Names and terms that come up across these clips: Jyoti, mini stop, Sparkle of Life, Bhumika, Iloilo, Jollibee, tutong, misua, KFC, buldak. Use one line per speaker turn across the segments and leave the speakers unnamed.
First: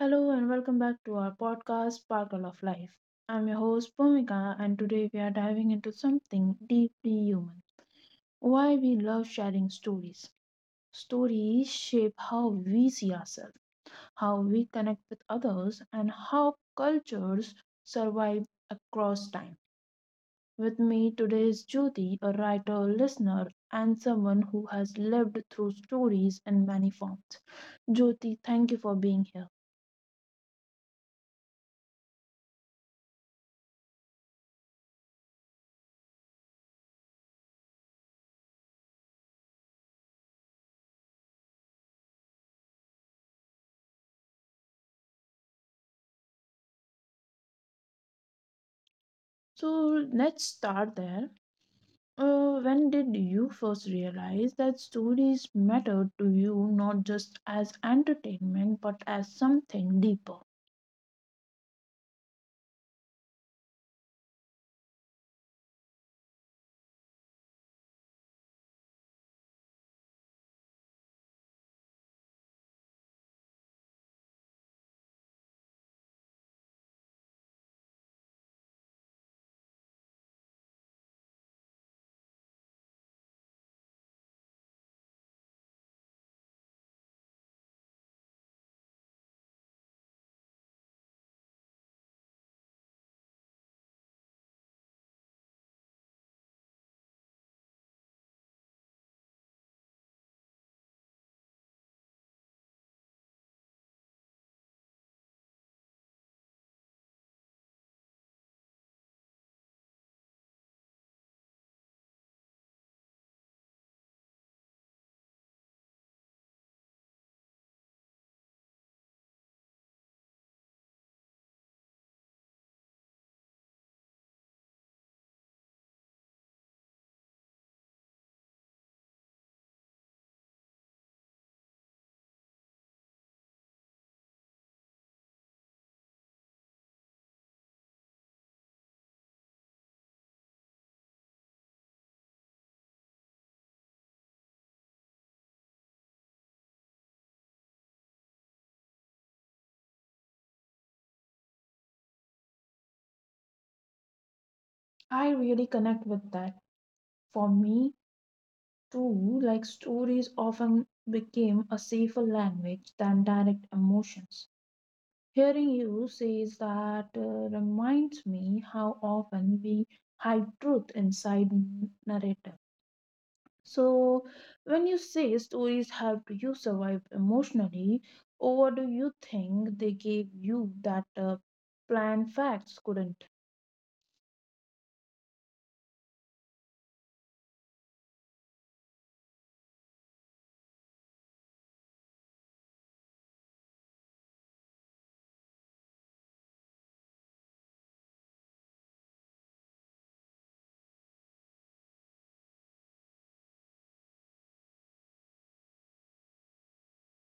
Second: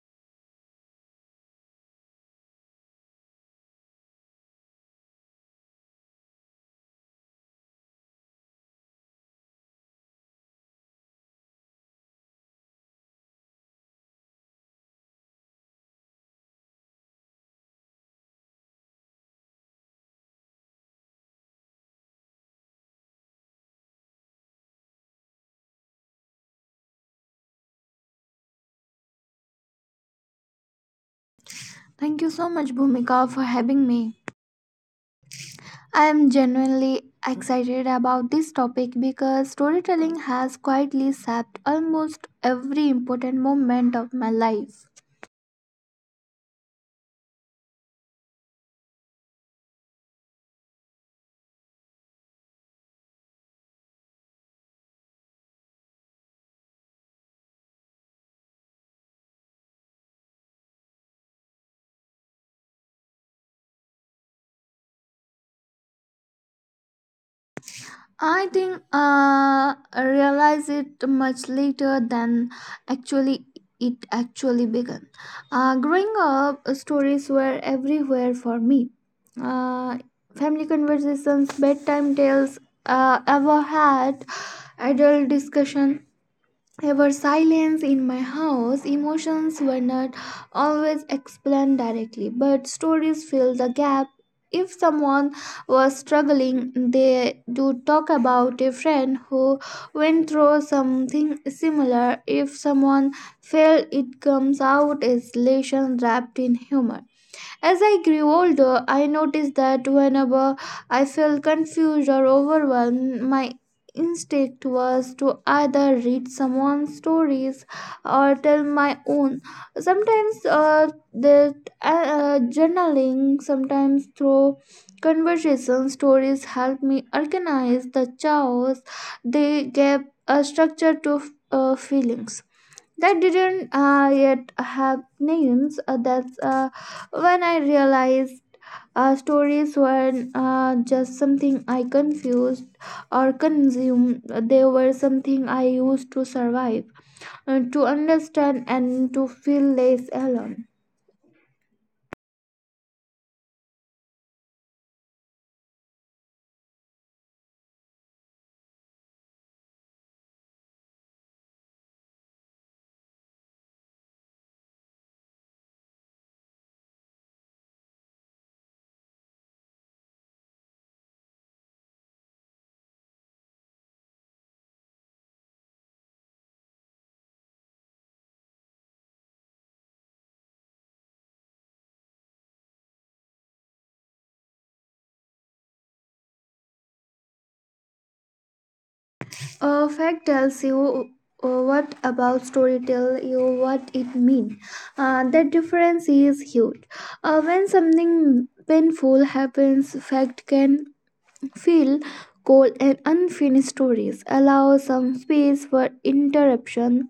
Hello and welcome back to our podcast, Sparkle of Life. I'm your host, Bhumika, and today we are diving into something deeply human, why we love sharing stories. Stories shape how we see ourselves, how we connect with others, and how cultures survive across time. With me today is Jyoti, a writer, listener, and someone who has lived through stories in many forms. Jyoti, thank you for being here.
Thank you so much, Bhumika, for having me. I am genuinely excited about this topic because storytelling has quietly shaped almost every important moment of my life.
So let's start there. When did you first realize that stories mattered to you, not just as entertainment but as something deeper?
I think I realized it much later than actually it actually began. Growing up, stories were everywhere for me. Uh, family conversations, bedtime tales, ever had adult discussion ever silence in my house, emotions were not always explained directly, but stories fill the gap. If someone was struggling, they do talk about a friend who went through something similar. If someone fell, it comes out as lessons wrapped in humor. As I grew older, I noticed that whenever I felt confused or overwhelmed, my instinct was to either read someone's stories or tell my own. Sometimes that journaling, sometimes through conversation stories help me organize the chaos. They gave a structure to feelings that didn't yet have names. That's when I realized stories weren't just something I confused or consumed, they were something I used to survive, to understand, and to feel less alone.
I really connect with that. For me, too, like stories often became a safer language than direct emotions. Hearing you says that reminds me how often we hide truth inside narrative. So, when you say stories helped you survive emotionally, or do you think they gave you that plain facts couldn't?
A fact tells you. What about story tell you what it means. The difference is huge. When something painful happens, fact can feel cold and unfinished stories allow some space for interruption,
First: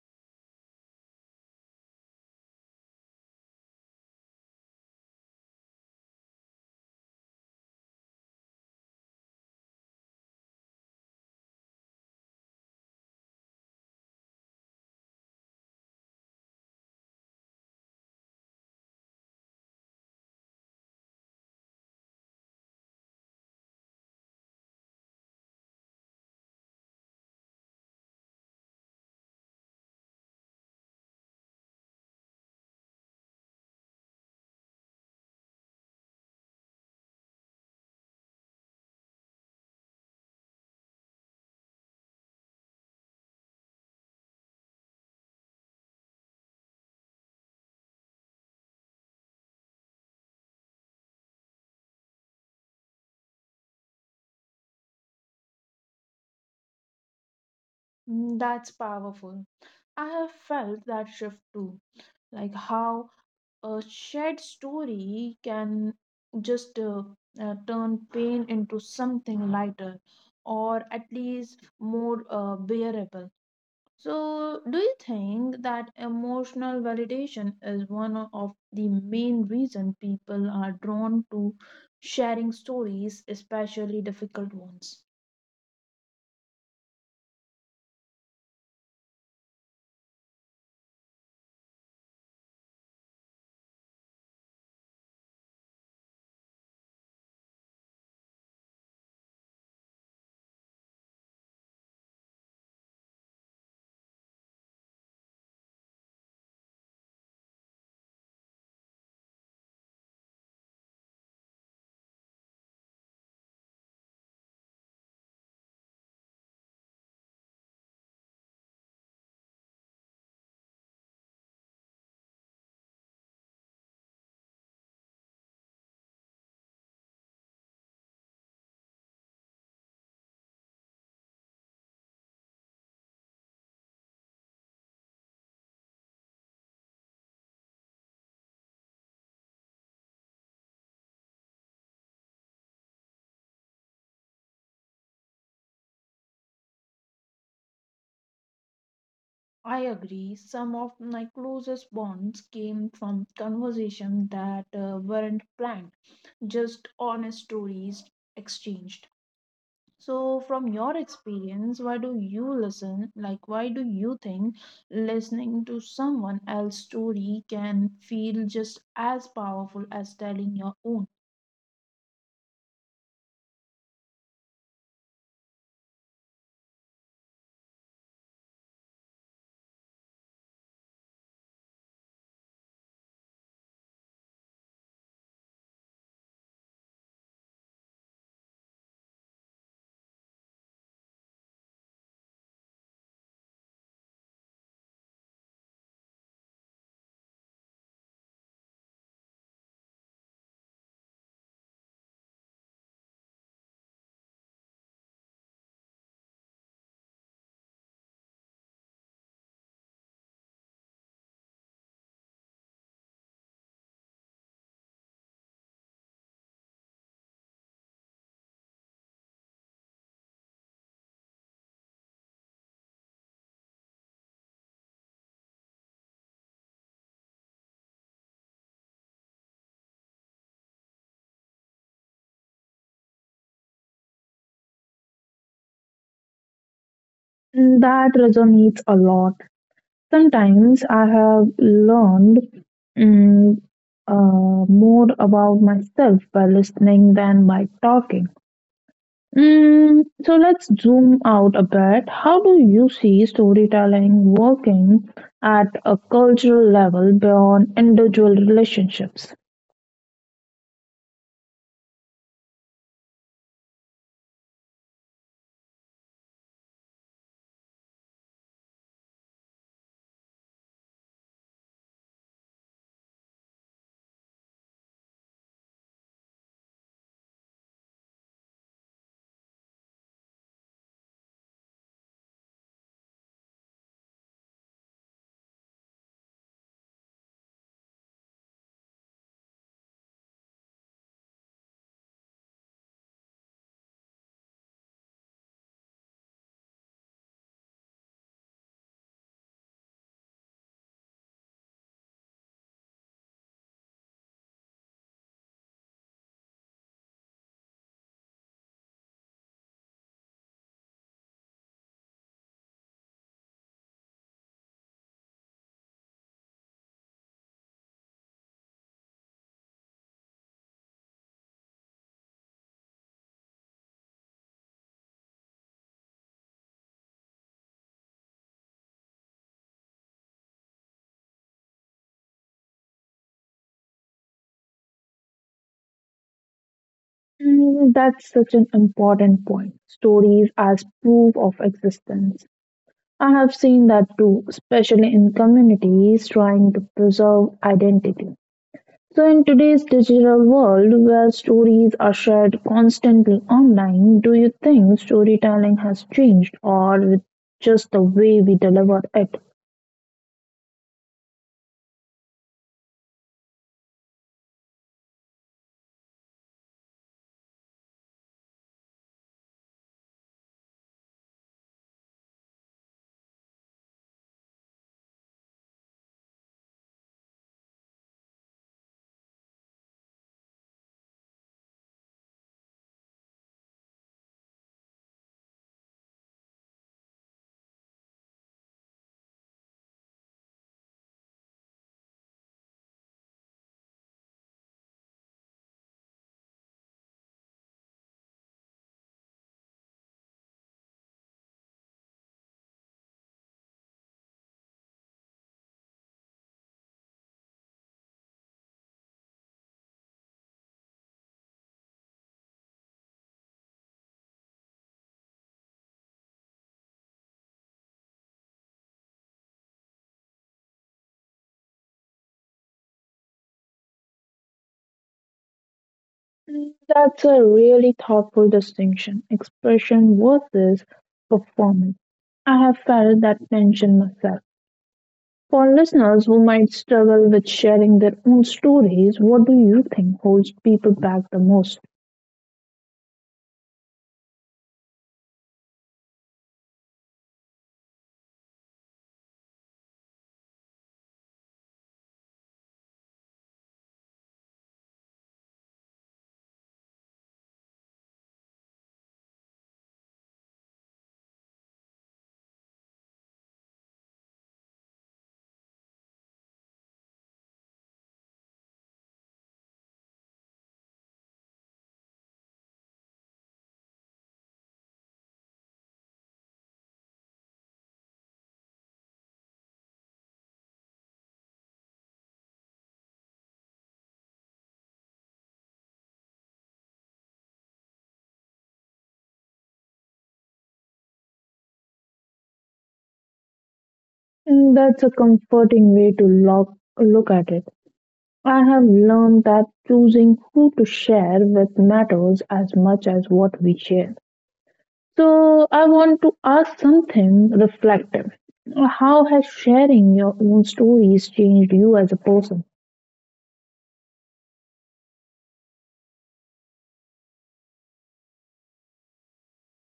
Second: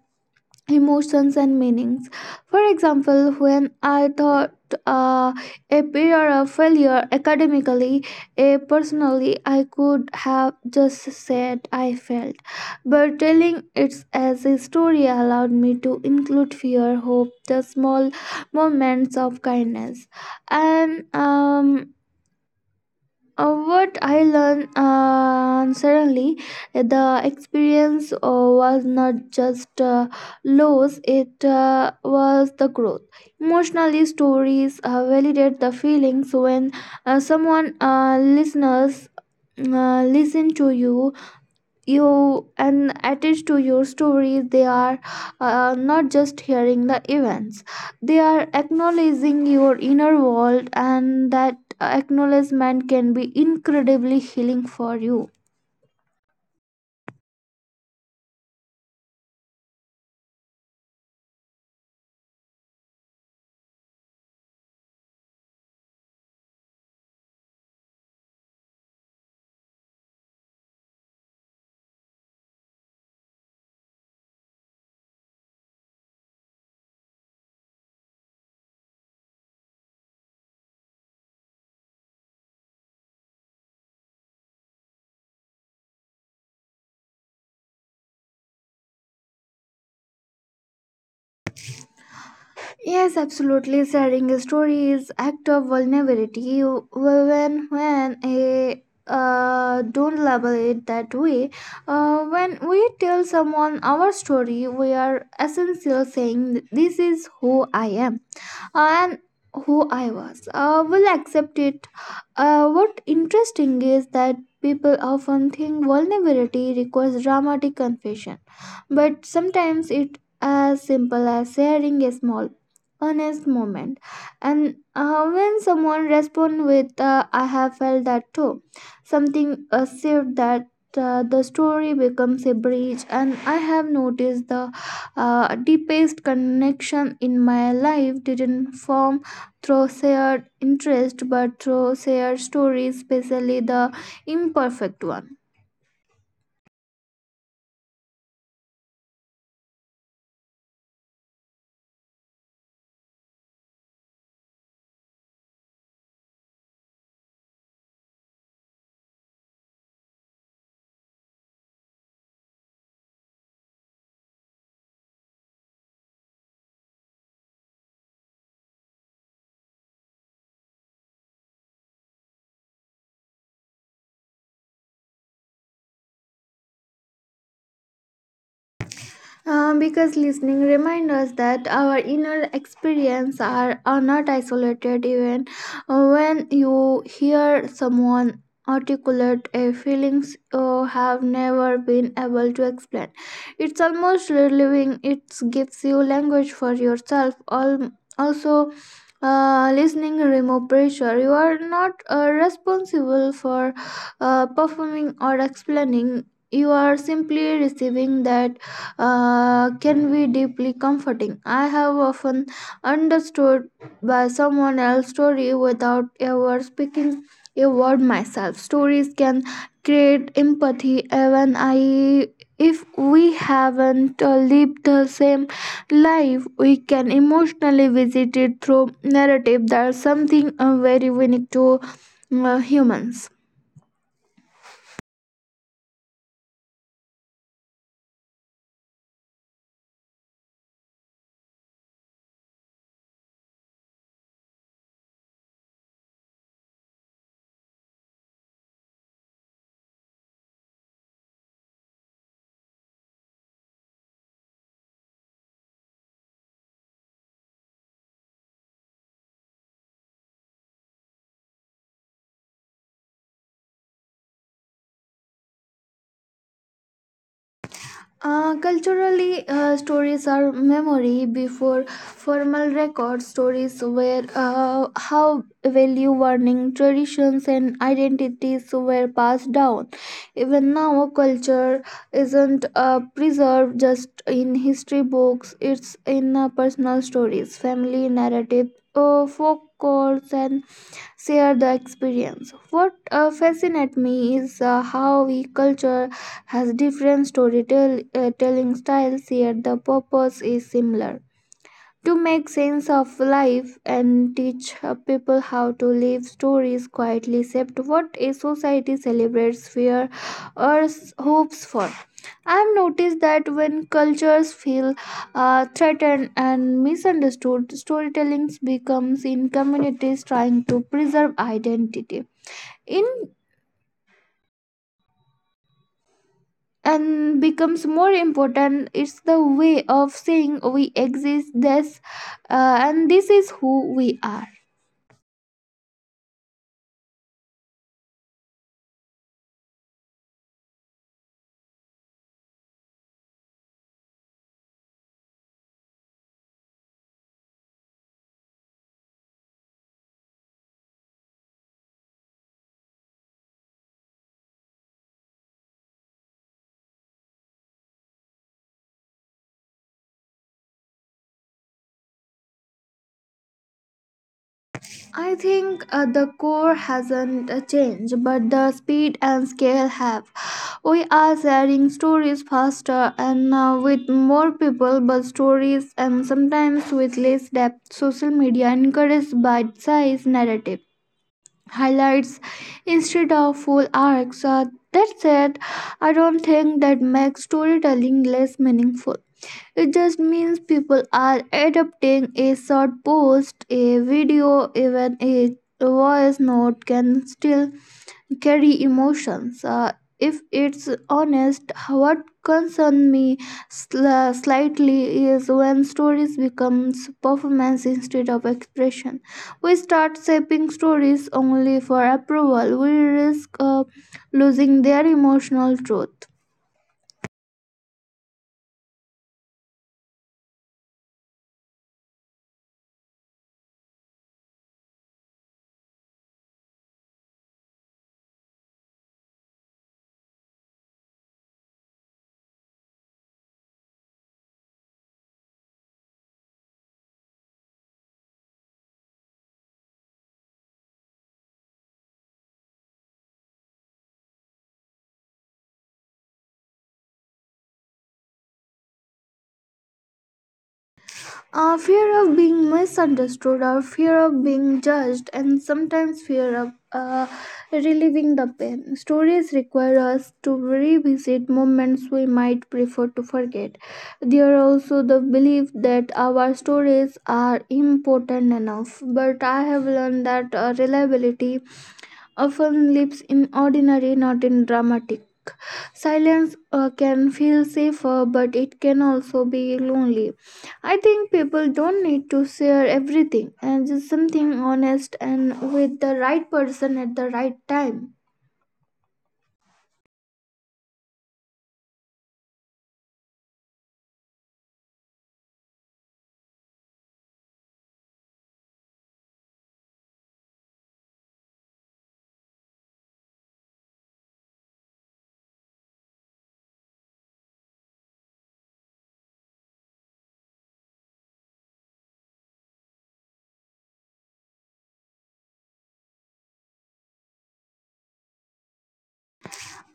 emotions, and meanings. For example, when I thought uh, a period of failure academically, personally, I could have just said I failed. But telling it as a story allowed me to include fear, hope, the small moments of kindness, and what I learned suddenly, the experience was not just loss, it was the growth. Emotionally, stories validate the feelings when someone listen to you and attached to your story. They are not just hearing the events, they are acknowledging your inner world, and that acknowledgement can be incredibly healing for you.
Mm, that's powerful. I have felt that shift too, like how a shared story can just turn pain into something lighter, or at least more bearable. So, do you think that emotional validation is one of the main reason people are drawn to sharing stories, especially difficult ones?
Yes, absolutely, sharing a story is act of vulnerability. You well, when a don't label it that way. When we tell someone our story, we are essentially saying this is who I am and who I was. Will accept it. What interesting is that people often think vulnerability requires dramatic confession, but sometimes it as simple as sharing a small, honest moment. And when someone responds with "I have felt that too," something said that. The story becomes a bridge, and I have noticed the deepest connection in my life didn't form through shared interest but through shared stories, especially the imperfect one.
I agree. Some of my closest bonds came from conversations that weren't planned, just honest stories exchanged. So, from your experience, why do you listen? Like, why do you think listening to someone else's story can feel just as powerful as telling your own?
Because listening reminds us that our inner experience are not isolated. Even when you hear someone articulate a feelings you have never been able to explain, it's almost relieving. It gives you language for yourself. Also, listening remove pressure. You are not responsible for performing or explaining, you are simply receiving that can be deeply comforting. I have often understood by someone else's story without ever speaking a word myself. Stories can create empathy. Even I if we haven't lived the same life, we can emotionally visit it through narrative. There's something very unique to humans.
Mm, that resonates a lot. Sometimes I have learned mm, more about myself by listening than by talking. Mm, so let's zoom out a bit. How do you see storytelling working at a cultural level beyond individual relationships?
Culturally, stories are memory before formal records. Stories were how value warning traditions and identities were passed down. Even now, culture isn't preserved just in history books, it's in personal stories, family narrative, folklore, and share the experience. What fascinates me is how we culture has different storytelling telling styles, yet the purpose is similar to make sense of life and teach people how to live. Stories quietly shaped what a society celebrates, fear or hopes for. I've noticed that when cultures feel threatened and misunderstood, storytelling becomes in communities trying to preserve identity in and becomes more important. It's the way of saying we exist, this and this is who we are.
Mm, that's such an important point. Stories as proof of existence. I have seen that too, especially in communities trying to preserve identity. So, in today's digital world where stories are shared constantly online, do you think storytelling has changed, or with just the way we deliver it?
I think the core hasn't changed, but the speed and scale have. We are sharing stories faster and with more people, but stories and sometimes with less depth. Social media encourages bite size narrative, highlights instead of full arcs. That said, I don't think that makes storytelling less meaningful. It just means people are adopting a short post, a video, even a voice note can still carry emotions. If it's honest, what concerns me slightly is when stories becomes performance instead of expression. We start shaping stories only for approval. We risk losing their emotional truth.
Mm, that's a really thoughtful distinction, expression versus performance. I have felt that tension myself. For listeners who might struggle with sharing their own stories, what do you think holds people back the most?
Fear of being misunderstood or fear of being judged, and sometimes fear of relieving the pain. Stories require us to revisit moments we might prefer to forget. There are also the belief that our stories are important enough, but I have learned that reliability often lives in ordinary, not in dramatic. Silence can feel safer, but it can also be lonely. I think people don't need to share everything and just something honest and with the right person at the right time.
Mm, that's a comforting way to look at it. I have learned that choosing who to share with matters as much as what we share. So, I want to ask something reflective. How has sharing your own stories changed you as a person?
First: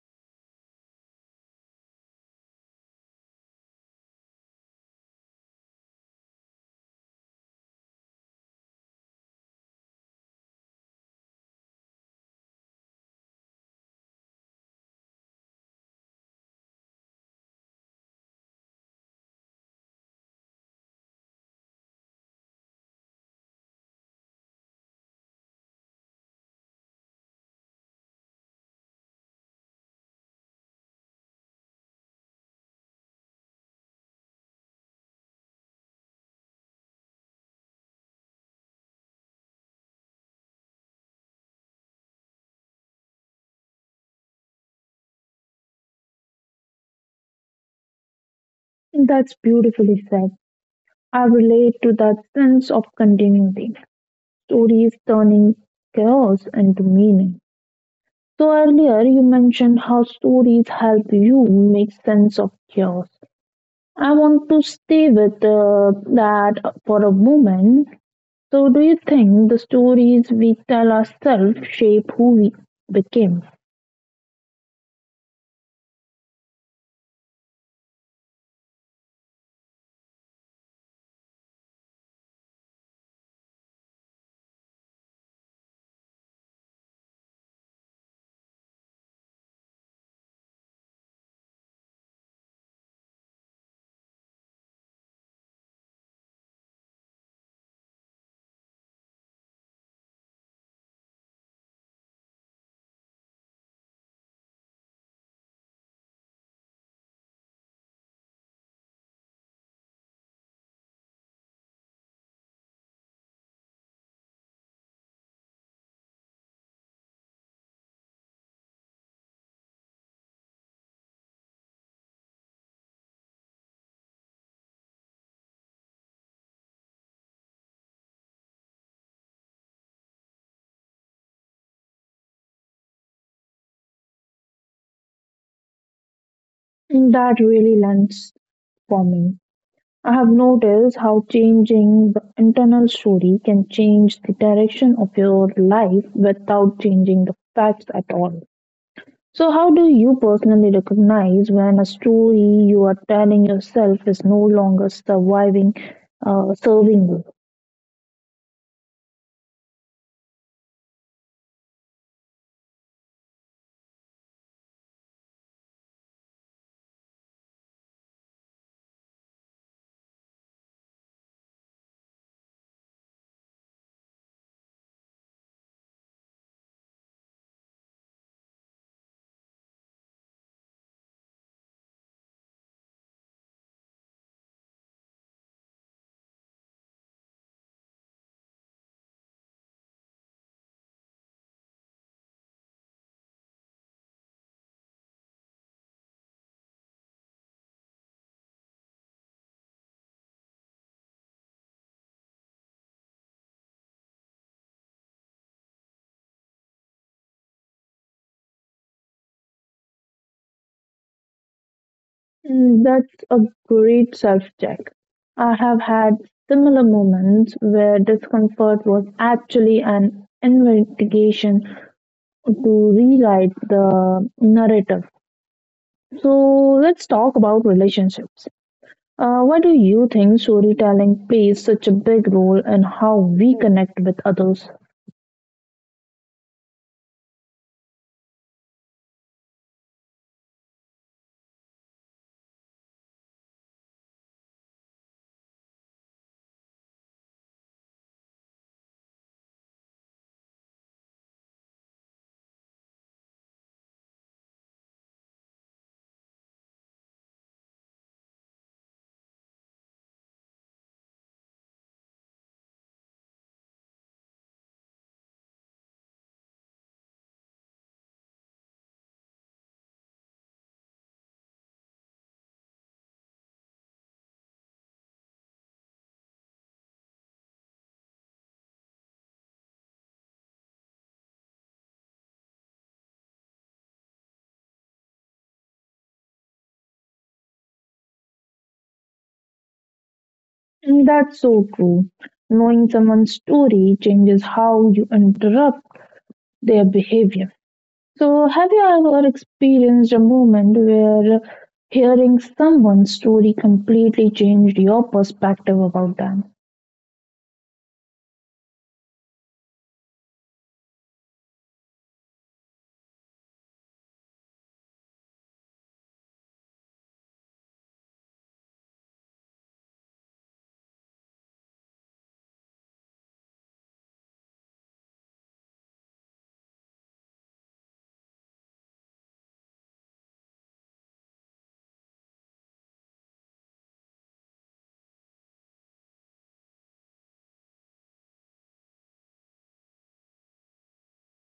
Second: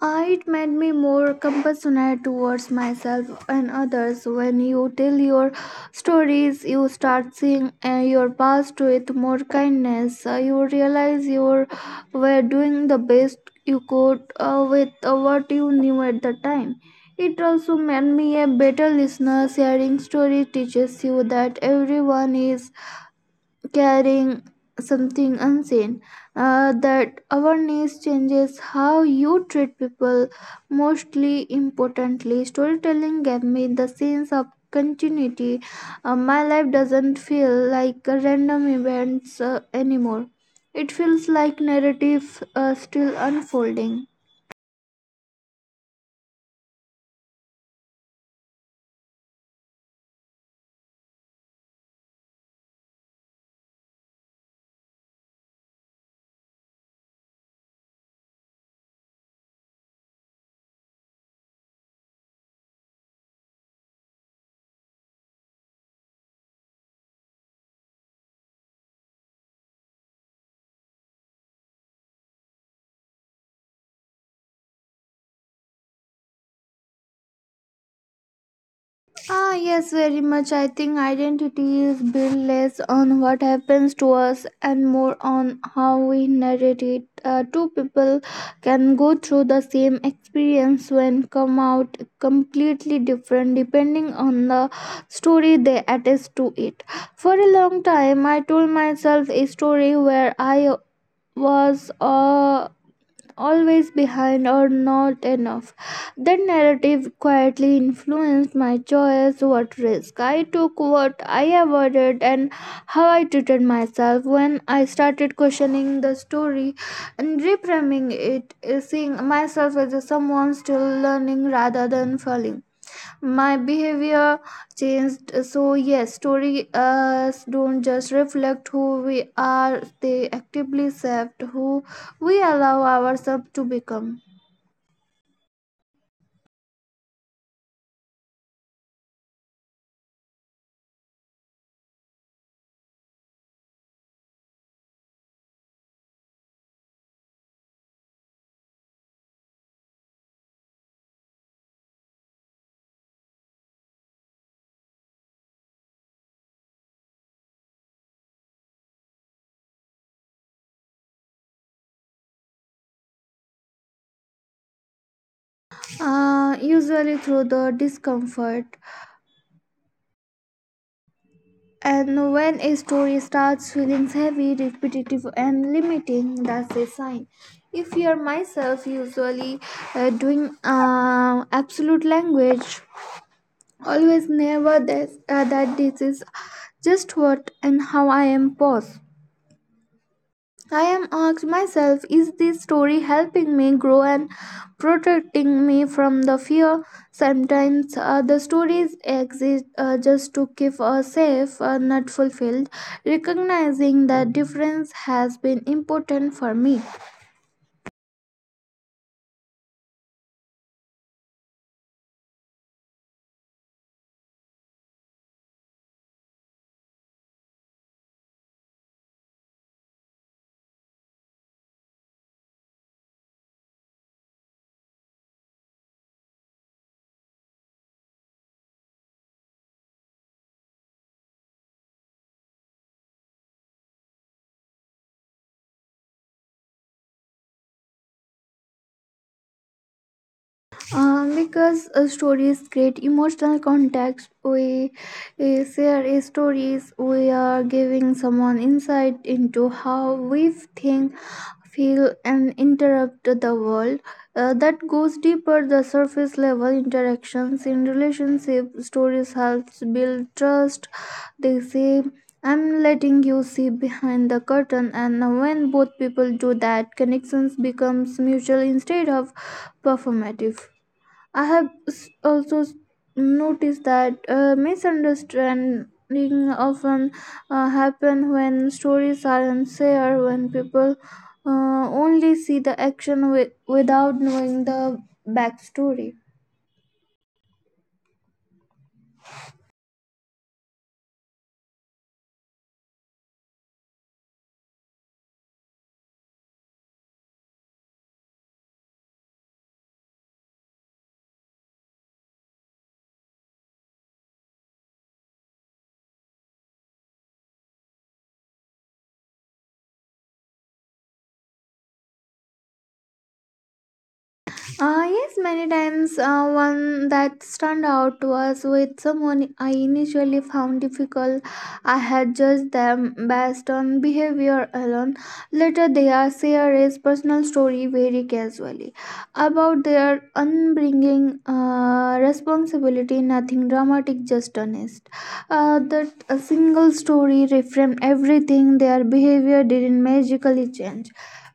It made me more compassionate towards myself and others. When you tell your stories, you start seeing your past with more kindness. You realize you were doing the best you could with what you knew at the time. It also made me a better listener. Sharing story teaches you that everyone is carrying something unseen. That awareness changes how you treat people. Mostly importantly, storytelling gave me the sense of continuity. My life doesn't feel like a random events anymore, it feels like narrative still unfolding.
That's beautifully said. I relate to that sense of continuity, stories turning chaos into meaning. So, earlier you mentioned how stories help you make sense of chaos. I want to stay with that for a moment. So, do you think the stories we tell ourselves shape who we became?
Ah, yes, very much. I think identity is built less on what happens to us and more on how we narrate it. Two people can go through the same experience when come out completely different depending on the story they attach to it. For a long time, I told myself a story where I was always behind or not enough. That narrative quietly influenced my choice, what risk I took, what I avoided, and how I treated myself. When I started questioning the story and reframing it, seeing myself as someone still learning rather than failing, my behavior changed. So yes, stories don't just reflect who we are, they actively shape who we allow ourselves to become.
That really lands for me. I have noticed how changing the internal story can change the direction of your life without changing the facts at all. So, how do you personally recognize when a story you are telling yourself is no longer surviving, serving you?
Usually through the discomfort, and when a story starts feeling heavy, repetitive and limiting, that's a sign. If you're myself, usually doing absolute language, always, never, this that, this is just what and how I am. Pause. I am asked myself, is this story helping me grow and protecting me from the fear? Sometimes the stories exist just to keep us safe, not fulfilled. Recognizing that difference has been important for me.
Mm, that's a great self check. I have had similar moments where discomfort was actually an investigation to rewrite the narrative. So let's talk about relationships. Why do you think storytelling plays such a big role in how we connect with others?
Because stories create emotional context, we share stories, we are giving someone insight into how we think, feel, and interrupt the world. That goes deeper the surface level interactions. In relationship, stories helps build trust. They say, I'm letting you see behind the curtain, and when both people do that, connections becomes mutual instead of performative. I have also noticed that misunderstanding often happen when stories are unfair, when people only see the action without knowing the backstory.
Mm, that's so true. Knowing someone's story changes how you interrupt their behavior. So, have you ever experienced a moment where hearing someone's story completely changed your perspective about them?
Yes, many times. Uh, one that stand out was with someone I initially found difficult. I had judged them based on behavior alone. Later, they are share his personal story very casually about their upbringing, responsibility, nothing dramatic, just honest. That a single story reframed everything. Their behavior didn't magically change,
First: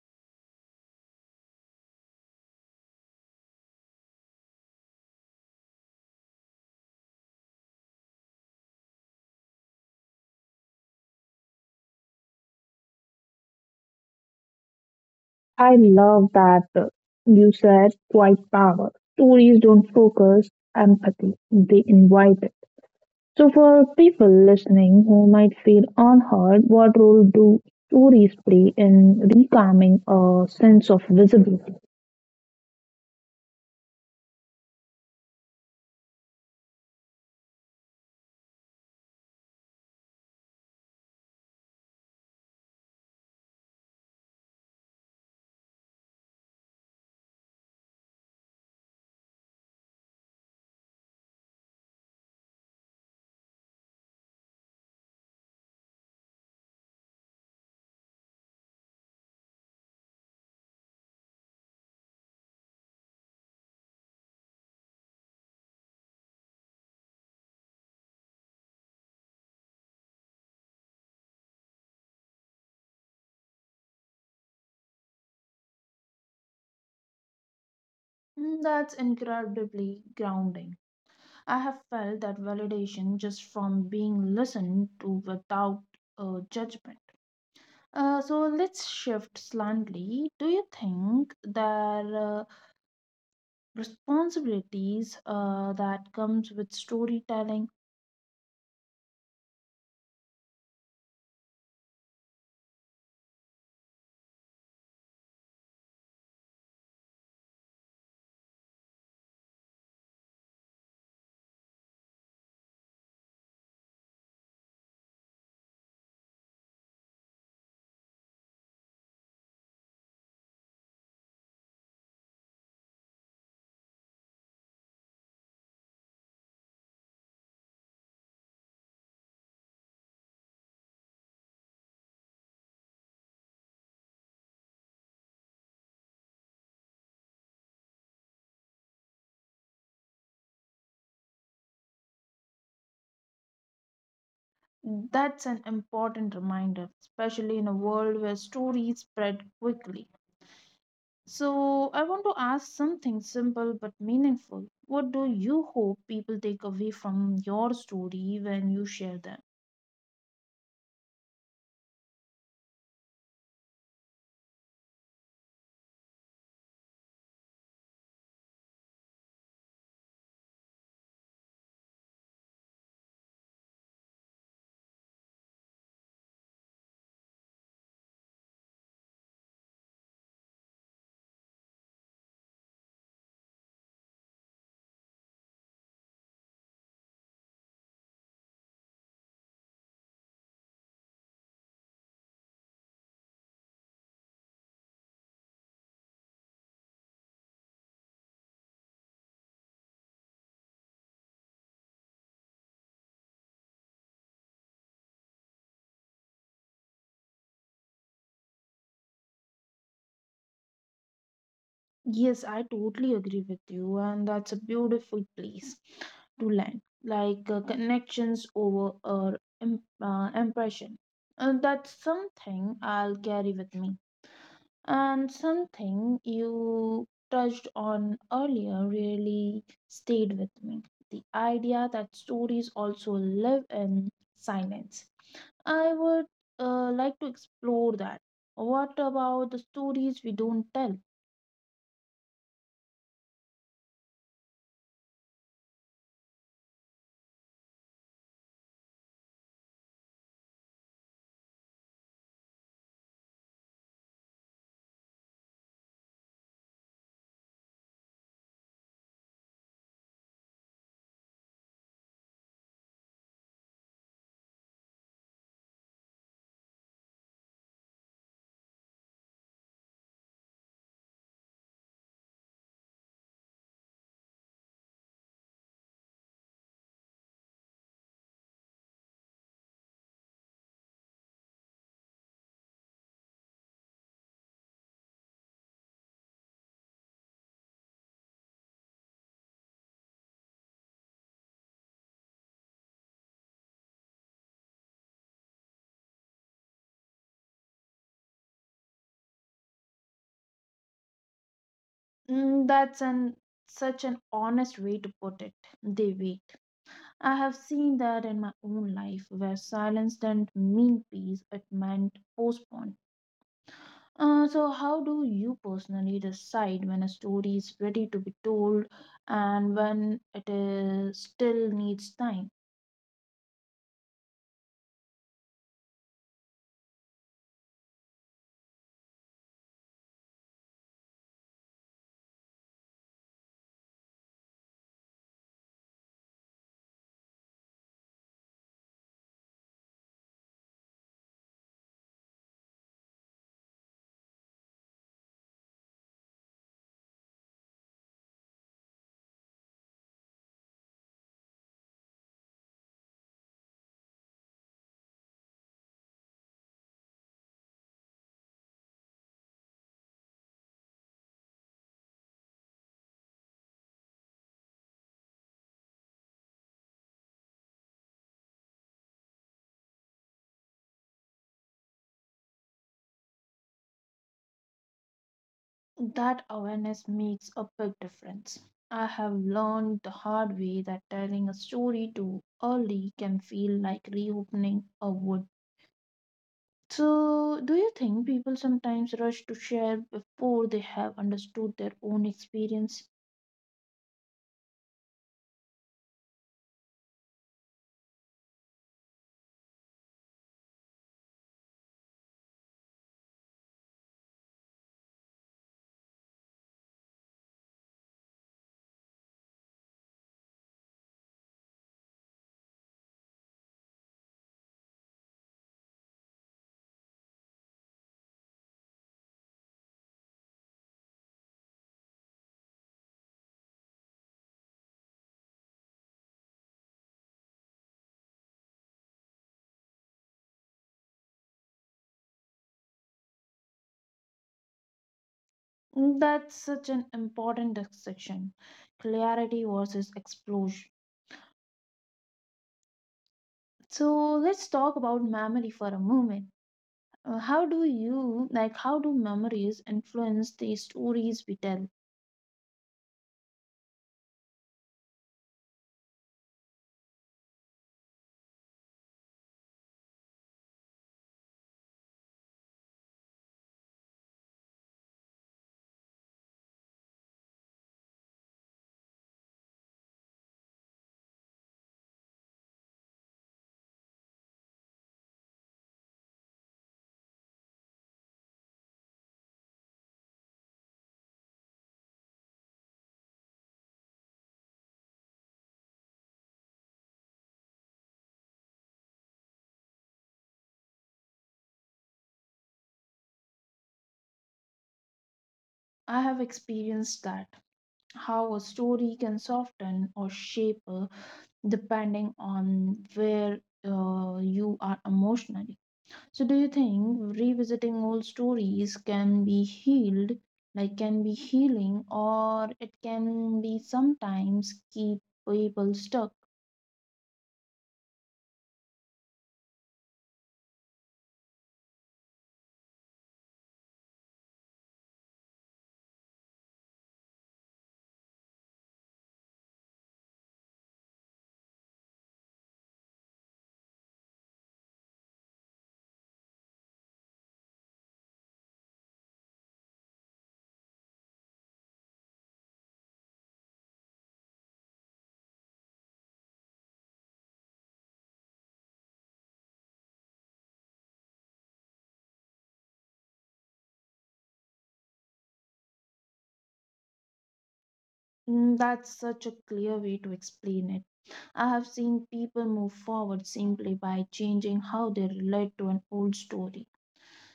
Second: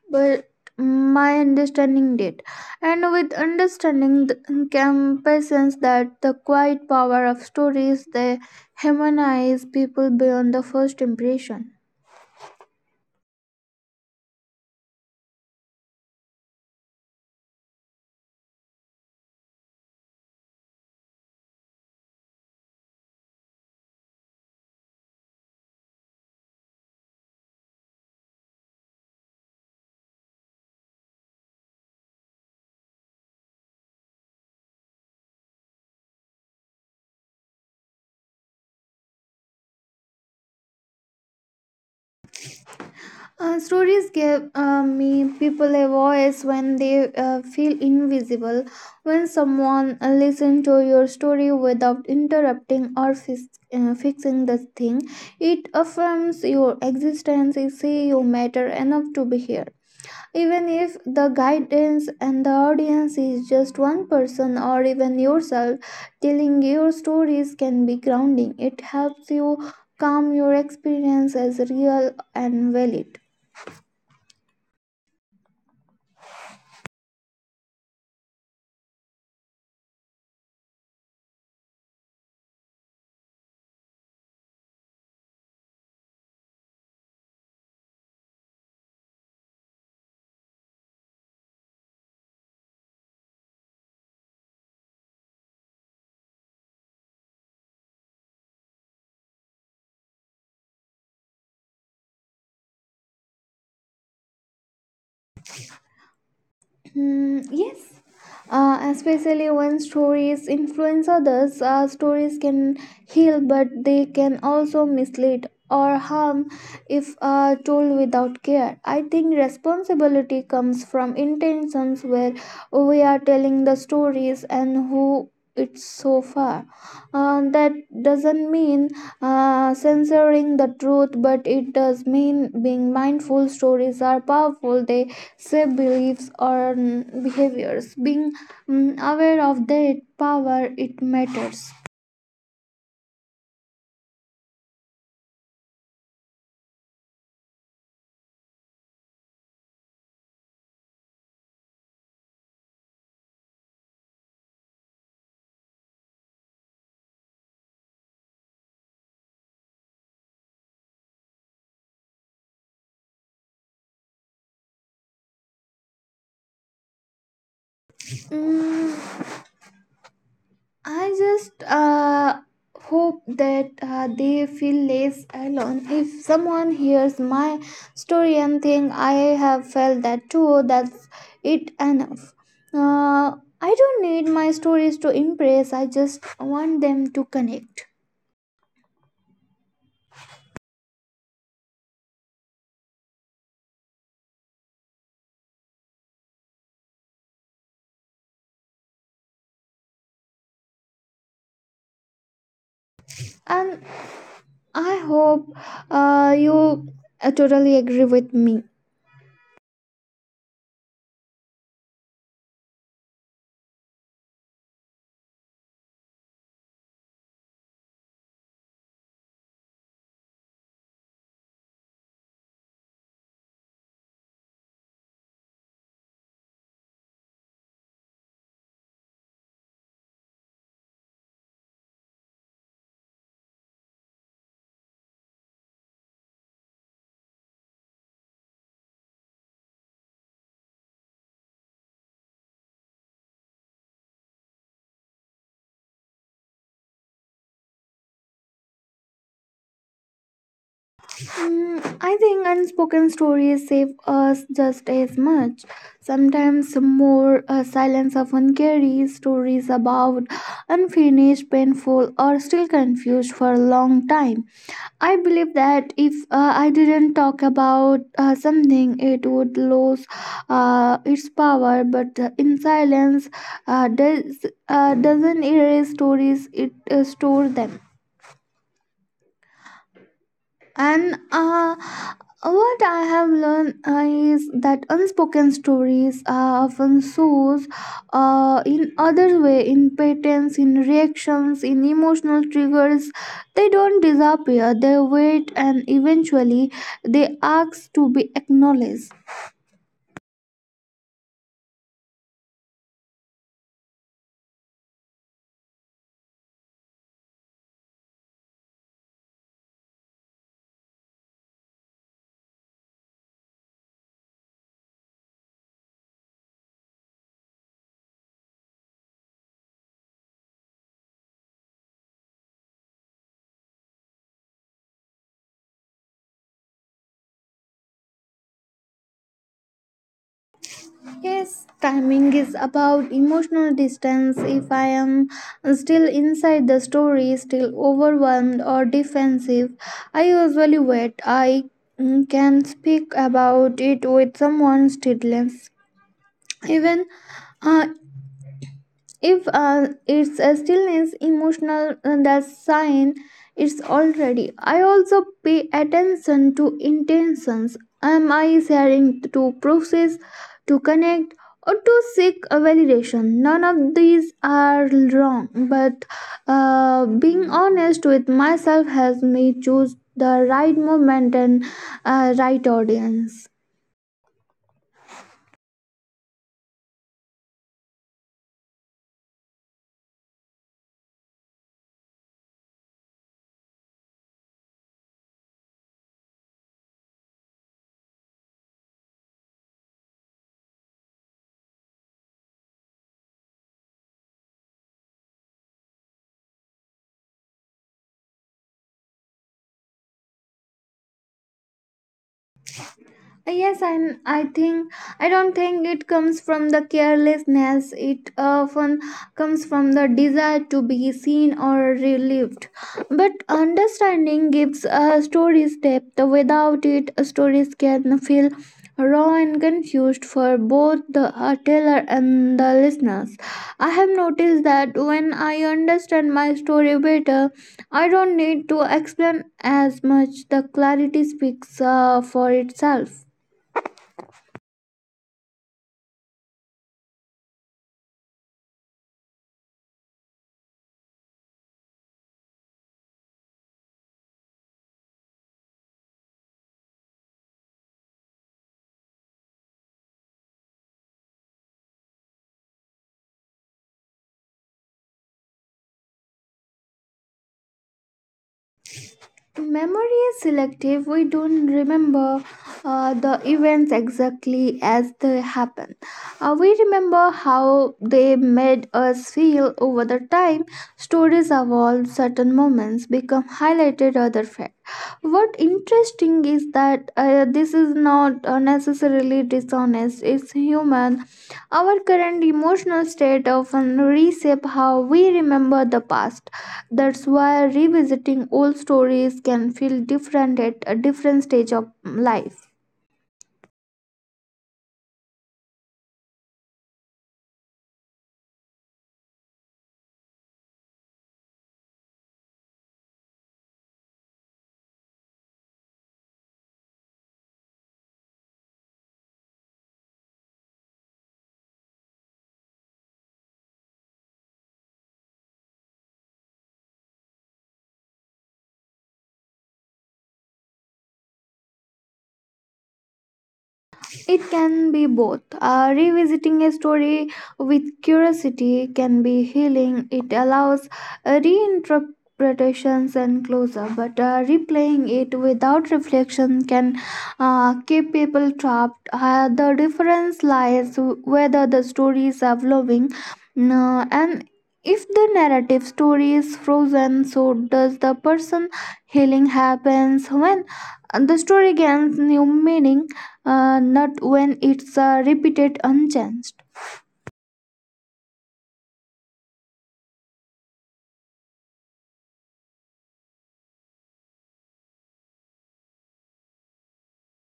but my understanding did. And with understanding, the campaigns that the quiet power of stories, they humanize people beyond the first impression.
I love that you said quite power. Stories don't focus empathy, they invite it. So, for people listening who might feel unheard, what role do stories play in reclaiming a sense of visibility?
Stories give me people a voice when they feel invisible. When someone listens to your story without interrupting or fixing the thing, it affirms your existence. It say you matter enough to be here. Even if the guidance and the audience is just one person or even yourself, telling your stories can be grounding. It helps you calm your experience as real and valid.
Mm, that's incredibly grounding. I have felt that validation just from being listened to without judgment. So let's shift slightly. Do you think there are responsibilities that comes with storytelling?
Hmm, yes, especially when stories influence others. Stories can heal, but they can also mislead or harm if told without care. I think responsibility comes from intentions, where we are telling the stories and who it's so far. That doesn't mean censoring the truth, but it does mean being mindful. Stories are powerful. They say beliefs or behaviors being aware of their power, it matters.
That's an important reminder, especially in a world where stories spread quickly. So I want to ask something simple but meaningful. What do you hope people take away from your story when you share them?
Mm, I just hope that they feel less alone. If someone hears my story and think I have felt that too, that's it enough. uh, I don't need my stories to impress, I just want them to connect, and I hope you totally agree with me.
Yes, I totally agree with you, and that's a beautiful place to land, like connections over or impression. And that's something I'll carry with me. And something you touched on earlier really stayed with me, the idea that stories also live in silence. I would like to explore that. What about the stories we don't tell?
Mm, I think unspoken stories save us just as much. Sometimes more, silence often carries stories about unfinished, painful, or still confused for a long time. I believe that if I didn't talk about something, it would lose its power. But in silence, doesn't erase stories; it store them. And What I have learned is that unspoken stories are often sourced in other way, in patterns, in reactions, in emotional triggers. They don't disappear. They wait, and eventually they ask to be acknowledged.
Mm, that's an such an honest way to put it. They wait. I have seen that in my own life, where silence didn't mean peace; it meant postpone. So, how do you personally decide when a story is ready to be told and when it is still needs time?
Yes, timing is about emotional distance. If I am still inside the story, still overwhelmed or defensive, I usually wait. I can speak about it with someone still less. Even uh, if it's a stillness emotional, that sign it's already. I also pay attention to intentions. Am I sharing to process, to connect, or to seek a validation? None of these are wrong, but being honest with myself has me choose the right moment and right audience.
That awareness makes a big difference. I have learned the hard way that telling a story too early can feel like reopening a wound. So, do you think people sometimes rush to share before they have understood their own experience?
Yes, and I think I don't think it comes from the carelessness. It often comes from the desire to be seen or relieved. But understanding gives a story's depth. Without it, stories can feel raw and confused for both the teller and the listeners. I have noticed that when I understand my story better, I don't need to explain as much. The clarity speaks for itself.
Mm, that's such an important distinction, clarity versus explosion. So, let's talk about memory for a moment. How do you, like, how do memories influence the stories we tell?
Memory is selective. We don't remember the events exactly as they happen. We remember how they made us feel over the time. Stories evolve, certain moments become highlighted, other fact. What interesting is that this is not necessarily dishonest, it's human. Our current emotional state often reshape how we remember the past. That's why revisiting old stories can feel different at a different stage of life.
I have experienced that. How a story can soften or shape depending on where you are emotionally. So do you think revisiting old stories can be healed, like can be healing, or it can be sometimes keep people stuck?
It can be both. Revisiting a story with curiosity can be healing. It allows reinterpretations and closure, but replaying it without reflection can keep people trapped. The difference lies whether the stories are flowing and if the narrative story is frozen, so does the person. Healing happens when the story gains new meaning, not when it's repeated unchanged.
Mm, that's such a clear way to explain it. I have seen people move forward simply by changing how they relate to an old story.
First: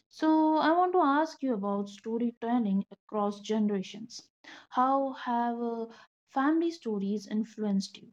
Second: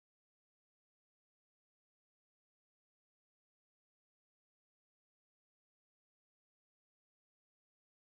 So I want to ask you about storytelling across generations. How have family stories influenced you?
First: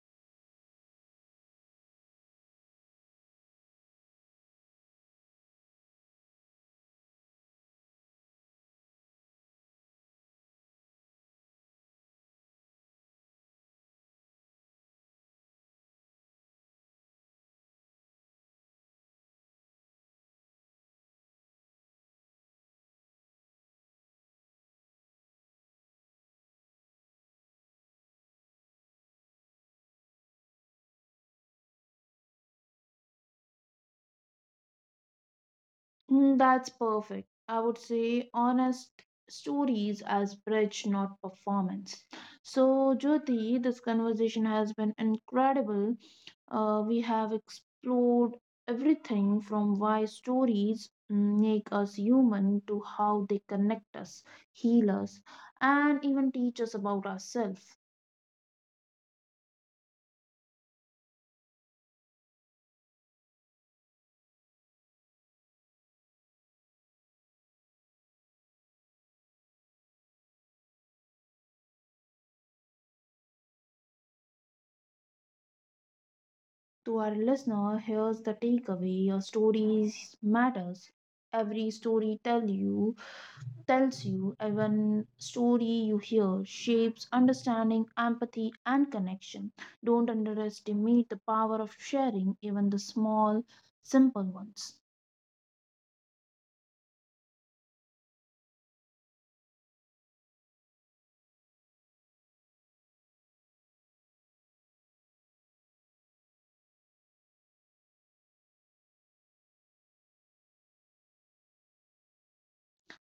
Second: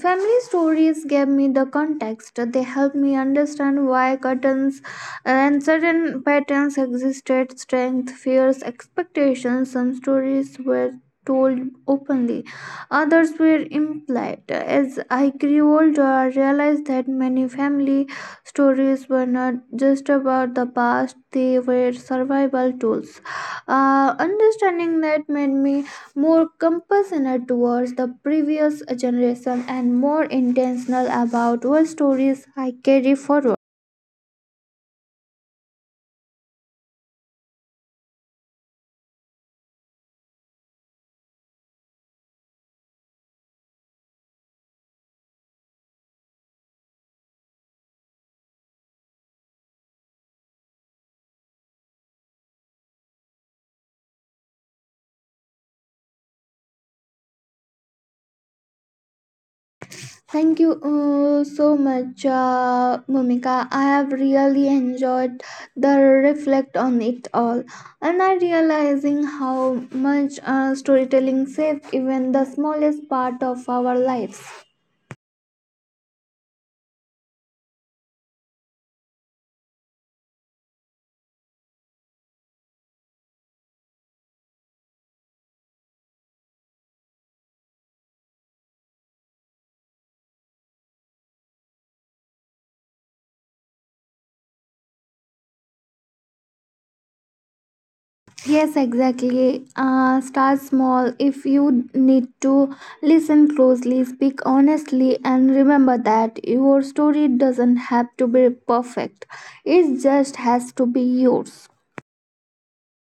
Family stories gave me the context. They helped me understand why curtains and certain patterns existed, strength, fears, expectations. Some stories were told openly, others were implied. As I grew older, I realized that many family stories were not just about the past, they were survival tools. Understanding that made me more compassionate towards the previous generation and more intentional about what stories I carry forward.
Mm, that's perfect. I would say honest stories as bridge, not performance. So, Jyoti, this conversation has been incredible. We have explored everything from why stories make us human to how they connect us, heal us, and even teach us about ourselves.
Thank you so much, Mumika. I have really enjoyed the reflect on it all, and I realizing how much storytelling shapes even the smallest part of our lives.
To our listener, here's the takeaway, your stories matters. Every story tells you, even story you hear shapes understanding, empathy, and connection. Don't underestimate the power of sharing, even the small, simple ones.
Yes, exactly. Start small. If you need to listen closely, speak honestly, and remember that your story doesn't have to be perfect. It just has to be yours.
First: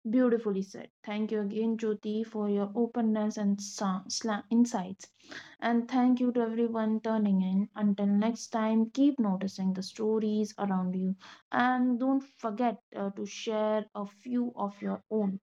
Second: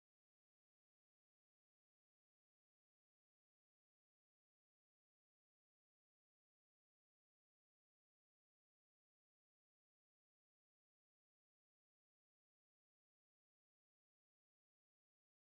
Beautifully said. Thank you again, Jyoti, for your openness and insights. And thank you to everyone turning in. Until next time, keep noticing the stories around you, and don't forget to share a few of your own.